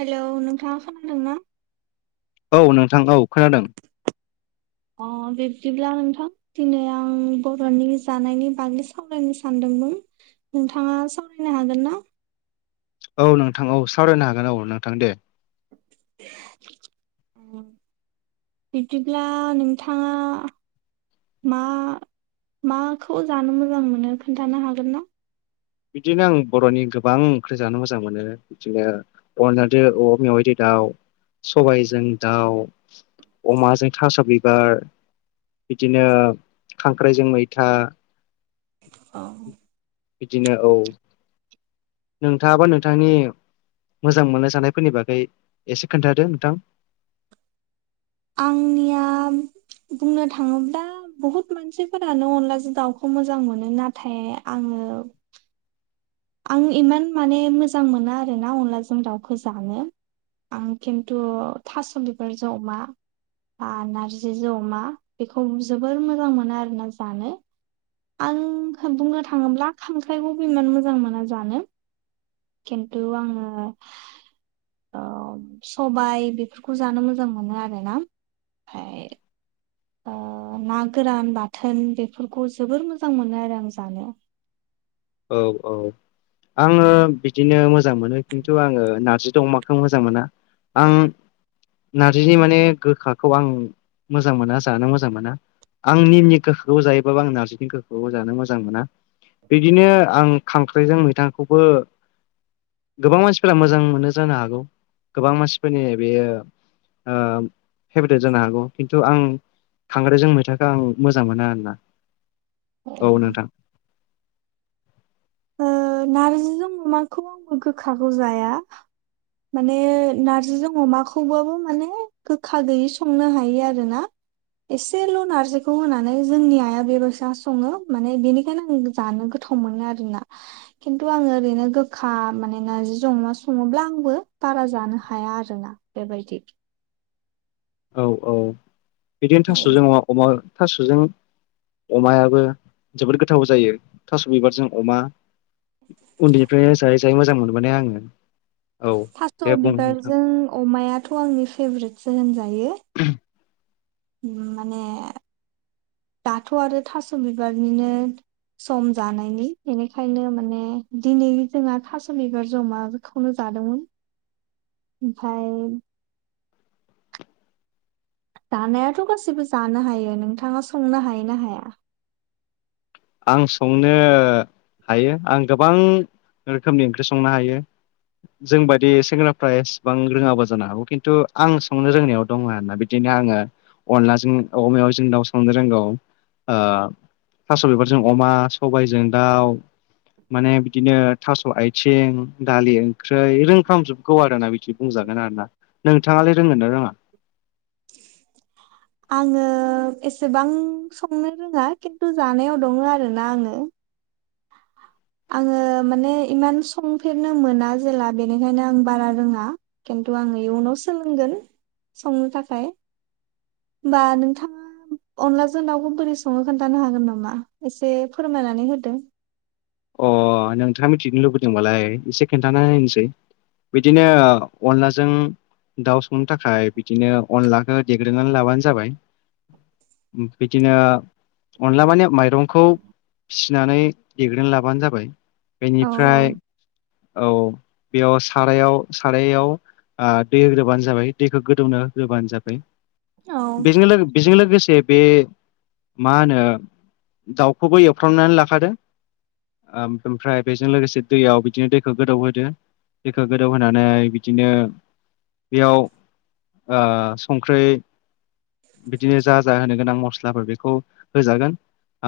Hello नोंथाङा खोनादों ना? औ नोंथां औ खोनादों। [inaudible] अ बिब्दिब्ला नोंथां दिनै आं बरनि जानायनि बागै सावरायनो सानदों मोन नोंथाङा सावरायनो हागोन ना? औ नोंथां औ सावरायनो हागोन औ नोंथां दे। औ। बिदिब्ला नोंथाङा? मा माखौ जानो मोजां मोनो खोनथानो हागोन ना? बिदिनो आं बरनि गोबां ओंख्रि जानो मोजां मोनो बिदिनो अरनाद अ मेवायदि दा सबबायजों दाउ अमाजों थास बिबार। बिदिनो खांख्राइजों मैथा। औ। बिदिनो औ नोंथाङाबा नोंथांनि मोजां मोननाय जानायफोरनि बागै एसे खोन्थादो नोंथां। आंनिया। बुंनो थाङोब्ला बहुत मानसिफोरानो अनलाजों दाउखौ मोजां मोनो नाथाय आङो [inaudible] आं इमान माने मोजां मोना आरोना अनलाजों दाउखौ जानो। आं खिन्थु थास' बिबारजों अमा। नारजि जमा बेखौ जोबोर मोजां मोनो आरोना जानो। आं बुंनो थाङोब्ला खांख्राइखौबो इमान मोजां मोना जानो। खिन्थु आङो। सबाय बेफोरखौ जानो मोजां मोनो आरोना। ह ओ ना गोरान बाथोन बेफोरखौ जोबोर मोजां मोनो आरो आं जानो औ औ। आङो बिदिनो मोजां मोनो खिन्थु आङो नारजि द अमाखौ मोजां मोना। आं। नारजिनि माने गोखाखौ आं मोजां मोना जानो मोजां मोना। आं निमनि गोखोखौ जायोबाबो आं नार्जिनि गोखोखौ जानो मोजां मोना बे। बिदिनो आं खांख्राइजों मैथाखौबो गोबां मानसिफोरा मोजां मोनो जानो हागौ गोबां मानसिफोरनि बेयो ओ फेभरेट जानो हागौ खिन्थु आं खांराइजों मैथाखौ आं मोजां मोना आरोना। औ। ओ नारजिजों अमाखौ आंबो गोखाखौ जाया। माने नारजिजों अमाखौबाबो माने गोखा गैयि संनो हायो आरोना। एसेल नारजिखौ होनानै जोंनि आइआ बेबायस सङो माने बेनिखायनो आं जानो गोथ थ' मोनो आरोना खिन्थु आङो ओरैनो गोखा माने नारजिजों अमा सङोब्ला आंबो बारा जानो हाया आरोना। बेबायदि। औ औ बिदिनो थास'जों ओमफ्राय अमा अमा थास'जों। अमायाबो जोबोद गोथाव जायो थास' बिबारजों अमा उन्दैनिफ्रायनो जायै जायै मोजां मोनबोनाय आङो। औ थास' दे बुं नोंथां बिबारजों अमायाथ' आंनि फेभरेटसो होनजायो। [inaudible] माने दाथ' आरो थास' बिबारनिनो सम जानायनि बेनिखायनो माने दिनै जोंहा थास' बिबार अमाखौनो जा दोंमोन। ओमफ्राय जानायाथ' गासिबो जानो हायो नोंथाङा संनो हायो ना हाया? आं संनो हायो आं गोबां रोखोमनि ओंख्रि संनो हायो। जों बायदि सेंग्राफ्रा एसेबां रोङाबो जानो हागौ खिन्थु आं संनो रोंनायाव दङ आरोना बिदिनो आङो अनलाजों औवा मेवाइजों दाउ संनो रोंगौ थास' बिबार जों अमा, सबायजों दाउ, माने बिदिनो थास' आथिं दालि ओंख्रै रोंफ्रामजोबगौ आरोना बिदि बुंजा गोन आरोना नोंथाङालाय रोंगोन ना रोङा? [inaudible] आङो एसेबां संनो रोङा खिन्थु जानायाव दङ आरोना आङो। आङो माने इमान संफेरनो मोना जेला बेनिखायनो आं बारा रोङा खि न्थु आङो इयुनाव सोलोंगोन संनो थाखाय होमबा नोंथाङा अनलाजों दाउखौ बोरै सङो खोनथानो हागोन नामा एसे फोरमायनानै होदो। अ नोंथाङा मिथिनो लुुबैदोंबालाय एसे खिन्थाना नायनोसै। बिदिनो अनलाजों दाउ संनो थाखाय बिदिनो अनलाखौ देग्रोनानै लाबानो जाबाय। बिदिनो अनला माने माइरंखौ फिसिनानै देग्रोना लाबानो जाबाय औ बेनिफ्राय औ बेयाव सारायाव सारायाव दै होग्रोबानो जाबाय दैखौ गोदौनो होग्रोबानो जाबाय। बेजों बेजों लोगोसे बे मा होनो दाउखौबो एवफ्रामनानै लाखादो ओमफ्राय बेजों लोगोसे दैयाव बिदिनो दैखौ गोदौ होदो दैखौ गोदौ होनानै बिदिनो बेयाव संख्रै बिदिनो जा जा होनो गोनां मस्लाफोर बेखौ होजागोन।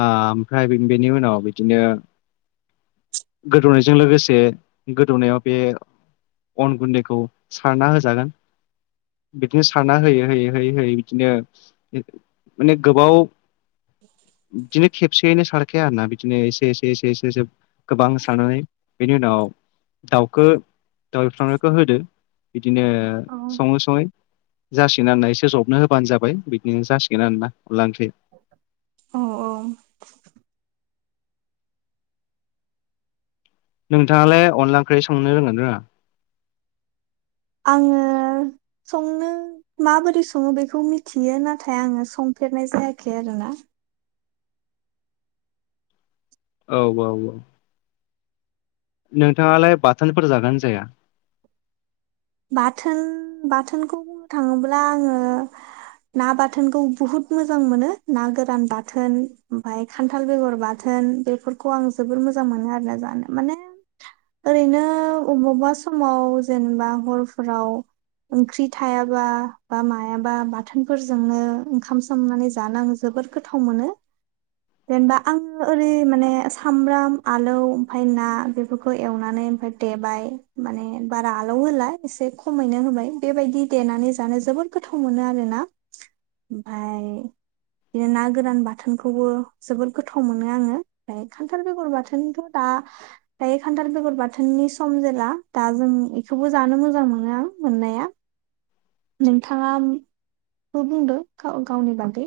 ओमफ्राय बेनि उनाव बिदिनो गोदौनायजों लोगोसे गोदौनायाव बे अन गुन्दैखौ सारना होजागोन बिदिनो सारना होयै होयै होयै होयै बिदिनो माने गोबाव बिदिनो खेबसेयैनो सारखाया आरो ना बिदिनो एसे एसे एसे एसे एसे गोबां सारनानै बेनि उनाव दाउखौ दाउ एउफ्रामनायखौ होदो। बिदिनो औ सङै सङै जासिगोन आरोना एसे जबनो होबानो जाबाय बिदिनो जासिगोन आरोना अनला ओंख्रि। औ औ नोंथाङालाय अनला ओंख्रि संनो रोंगोन रोङा? आङो संनो माबोरै सङो बेखौ मिथियो नाथाय आङो सं फेरनाय जायाखै आरोना। औ औ औ नोंथाङालाय बाथोनफोर जागोन जाया? बाथोन बाथोनखौ बुंनो थाङोब्ला आङो ना बाथोनखौ बुहुत मोजां मोनो ना गोरान बाथोन ओमफ्राय खान्थाल बेगर बाथोन बेफोरखौ आं जोबोर मोजां मोनो आरोना जानो माने ओरैनो अबावबा समाव जेनेबा हरफोराव ओंख्रि थायाबा बा मायाबा बाथोनफोरजोंनो ओंखाम सोमनानै जानांजोब बोर गोथाव मोनो जेनेबा आङो ओरै माने सामब्राम आलौ ओमफाय ना बेफोरखौ एवनानै ओमफाय देबाय माने बारा आलौ होला एसे खमैनो होबाय बेबायदि देनानै जानो जोबोद गोथाव मोनो आरोना ओमफाय बिदिनो ना गोरान बाथोनखौबो जोबोद गोथाव मोनो आङो ओमफाय खान्थाल बेगर बाथोनथ' दा दायो खान्थाल बेगर बाथोननि सम जेला दा जों बेखौबो जानो मोजां मोजां मोनो आं मोननाया नोंथाङाब-बो बुंदो गाव-गावनि बागै।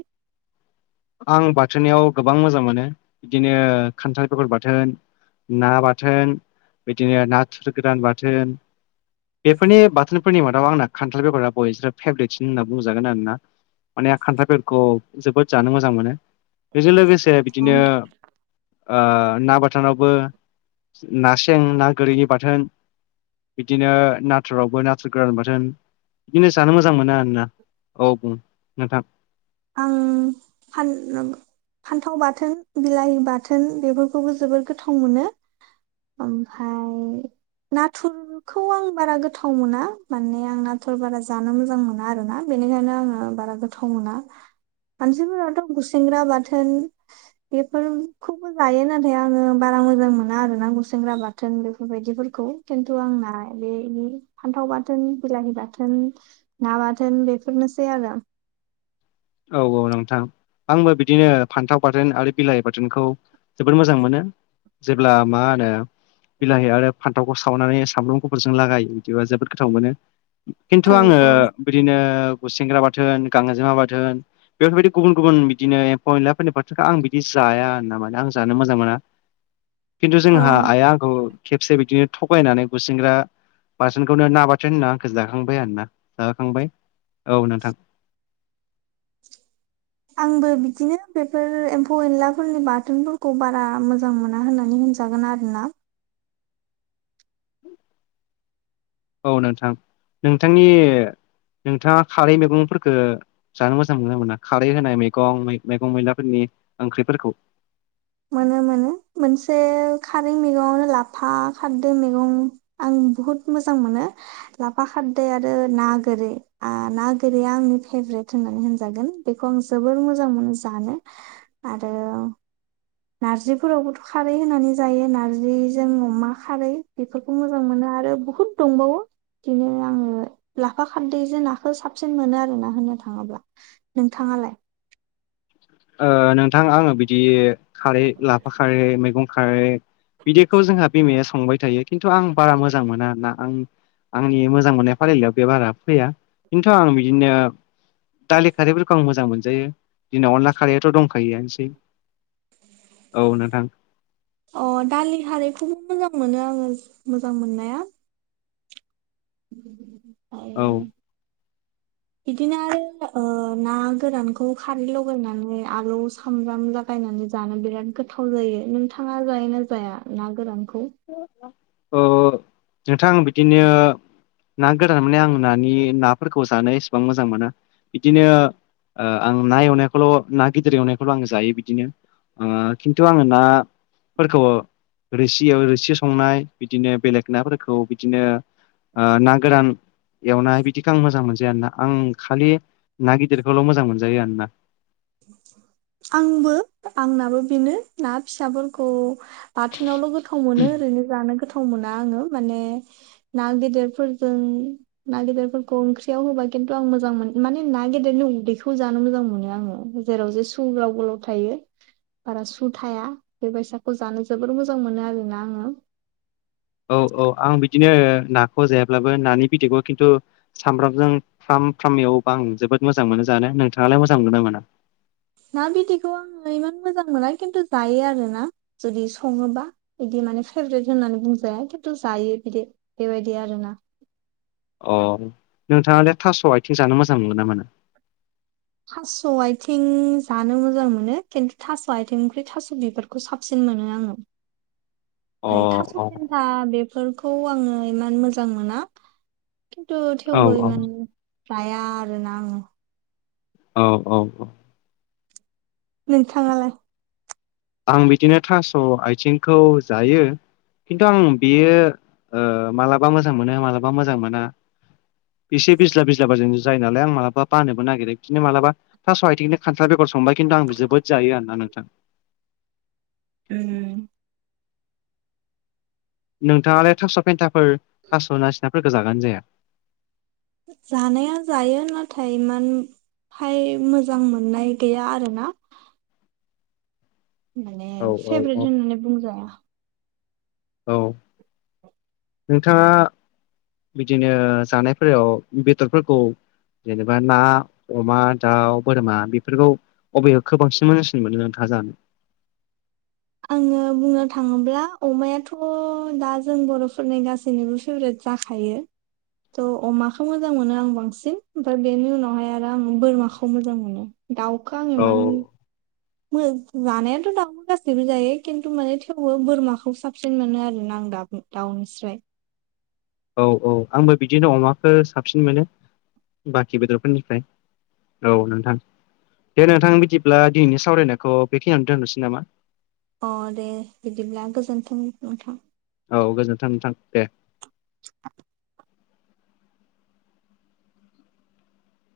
आं बाथोनियाव गोबां मोजां मोनो बिदिनो खान्थाल बेगर बाथोन ना बाथोन बिदिनो नाथुर गोरान बाथोन। बेफोरनि बाथोनफोरनि मादाव आंना खान्थाल बेगरा बयसो फेभरेटसिन होनना बुंजागोन आरोना। माने खान्थालबेखौ जोबोद जानो मोजां मोजां मोनो बेजों लोगोसे औ बिदिनो ओ ना बाथोनावबो ना सें ना गोरिनि बाथोन बिदिनो नाथुरावबो नाथुर गोरान बाथोन बिदिनो जानो मोजां मोनो आरोना औ बुं नोंथां आं फा फान्थाव बाथोन बिलाहि बाथोन बेफोरखौबो जोबोर गोथाव मोनो ओमफाय नाथुरखौ आं बारा गोथाव मोना माने आं नाथुर बारा जानो मोजां मोना आरोना बे बेनिखायनो आङो बारा गोथाव मोना मानसिफोराथ' गुसेंग्रा बाथोन बेफोरखौबो जायो नाथाय आङो बारा मोजां मोना आरो ना गुसेंग्रा बाथोन बेफोरबायदिफोरखौ खौ खिन्थु आंना बे -बे फान्थाव बाथोन बिलाहि बाथोन ना बाथोन बे बेफोरनोसै आरो औ -औ नोंथां आंबो बिदिनो फान्थाव बाथोन आरो बिलाहि बाथोनखौ जोबोद मोजां मोनो जेब्ला मा होनो बिलाहि आरो फान्थावखौ सावनानै सामब्राम गुफुरजों लागायो बिदिबा जोबोद गोथाव मोनो खिन्थु औ आङो औ बिदिनो गुसेेंग्रा बाथोन गांजेमा बाथ बेफोरबायदि गुबुन -गुबुन बिदिनो एम्फौ -एनला फोरनि बाथोनखौ आं बिदि जाया आरना मानो आं जानो मोजां मोना [inaudible] खिन्थु जोंहा औ आइया आंखौ खेबसे बिदिनो थगायनानै गुसिंग्रा बाथोनखौनो ना बाथोन होनना आंखौ जाखांबाय आरोना जाखांबाय औ नोंथां आंबो बिदिनो बेफोर एम्फौ-एनलाफोरनि बाथोनफोरखौ बारा मोजां मोना होननानै बुं जागोन आरो ना औ नोंथां -नोंथांनि नोंथाङा खारै मैगंफोरखौ जानो मोजां मोनो मोना खारै होनाय मैगं -मैगं मैलाफोरनि ओंख्रिफोरखौ मोनो- मोनो मोनसे खारै मैगङआवनो लाफा खारदै मैगं आं बहुत मोजां मोनो लाफा खारदै आरो ना गोरि ना आ गोरैया आंनि फे ब्रेद होननानै होनजागोन बेखौ आं जोबोर मोजां मोनो जानो आरो नार्जिफोरावबोथ' खारै होनानै जायो नार्जिजों अमा खारै बेफोरखौ मोजां मोनो आरो बहुत दं बावो बिदिनो आङो लाफा खारदैजों नाखौ साबसिन मोनो आरो ना होननो थाङोब्ला नोंथां आलाय ओ नोंथां आङो बिदि खारै लाफा खारै मैगं खारै बिदिखौ जोंहा बिमाया संबाय थायो खिन्थु आं बारा मोजां मोना आरोना आं आंनि मोजां मोननाय फारिलाइयाव बे बारा फैया खिन्थु आं बिदिनो दालि खारैफोरखौ आं मोजां मोनजायो दिनाव अन ला खारैयाथ' दंखायोआनोसै औ नोंथां। अ दालि हारैखौबो मोजां मोनो आङो मोजां मोननाया। ओमफ्राय औ [inaudible] बिदिनो आरो ना गोरानखौ खारै लगायनानै आलु सामब्राम लागायनानै जानो बिराद गोथाव जायो नोंथाङा जायो ना जाया ना गोरान? औ नोंथां बिदिनो ना गोरान माने आं नानि नाफोरखौ जानो इसेबां मोजां मोनो बिदिनो आं ना एवनायखौल' ना गिदिर एवनायखौल' आं जायो बिदिनो खिन्थु आङो नाफोरखौ रोसि खिथियाव रोसि संनाय बिदिनो बेलेग नाफोरखौ बिदिनो ना गोरान एवनाय बिदिखौ आं मोजां मोनजाया आरोना आं खालि ना गिदिरखौल' मोजां मोनजायो आरोना । [inaudible] आंबो आंनाबो बेनो ना फिसाफोरखौ बाथोनावल' गो गोथाव मोनो ओरैनो जानो गोथाव गोथाव मोना आङो माने ना गेदेरफोरखौ ना गेदरफोरखौ ओंख्रियाव होबा खिन्थु आं मोजां मोनो माने ना गेेदेरनि उदैखौ जानो मोजां मोनो आङो जेराव जे सु गोलाव गोलाव थायो । बारा सु थाया बेबायसाखौ जानो जोबोर मोजां मोनो आरोना आङो । औ औ आं बिदिनो नाखौ जायाब्लाबो नानि बिदैखौ खिन्थु सामब्रामजों फ्राम फ्राम एवयोबा आं जोबोद मोजां मोनो जानो नोंथाङालाय मोजां मोनो मोना? ना बिदैखौ आङो इमान मोजां मोना खिन्थु जायो आरो ना जुदि सङोबा बिदि माने फेभ्रेट होननानै बुंजाया खिन्थु जायो बिदि बेबायदि आरोना । अ नोंथांया थास' आथिं जानो मोजां मोनो ना मोना? थास' आथिं जानो मोजां मोनो खिन्थु थास' आथिं ओख्रि थास' बिबारखौ साबसिन मोनो [inaudible] अ ओमफ्राय थास' अ खन्था बेफोरखौ आङो इमान मोजां मोना । खिन्थु औ थेवबो इमान जाया आरो ना आङो । औ औ औ । नोंथाङालाय? आं बिदिनो थास' आथिंखौ जायो । खिन्थु आं बियो मालाबा मोजां मोनो मालाबा मोजां मोना । एसे बिज्ला बिज्ला बा जों जायो नालाय आं मालाबा बानोबो नागिरो बिदिनो मालाबा थास'आथिंजों खथ्रा बेगर संबाय खिन्थु आं जोबोद जायो आरोना नोंथां । [inaudible] नोंथाङालाय थास' पेन्टाफोर थास' ना सिनाफोरखौ जागानो जाया? जानाया जायो नाथाय इमान हाय मोजां मोननाय गैया आरोना । माने औ औ औ फेभ्रेट होननानै बुंजाया । औ नोंथाङा बिदिनो जानायफोराव बेदरफोरखौ जेनेबा ना अमा दाउ बोरमा बेफोरखौ अबेखौ बांसिन मोजांसिन मोनो नोंथाङा जानो? आङो बुंनो थाङोब्ला अमायाथ' दा जों बर'फोरनि गासैनोबो फेभ्रेट । जाखायो। थ' अमाखौ मोजां मोनो आं बांसिन ओमफ्राय बेनि उनावहाय आरो आं बोरमाखौ मोजां मोनो । दावखौ आं औ इमान जानायाथ' दउखौ गासैबो जायो खिनथु माने थेवबो बोरमाखौ साबसिन मोनो आरोना । दाउ निस्राय औ औ आंबो बिदिनो अमाखौ साबसिन मोनो बाखि बेदरफोरनिफ्राय औ नोंथां दे नोंथां बिदिब्ला दिनैनि सावरायनायखौ बेखिनियाव दोनथ'नोसै नामा? अ दे बिदिब्ला गोजोन्थों नोंथां । औ गोजोन्थों नोंथां दे । [inaudible]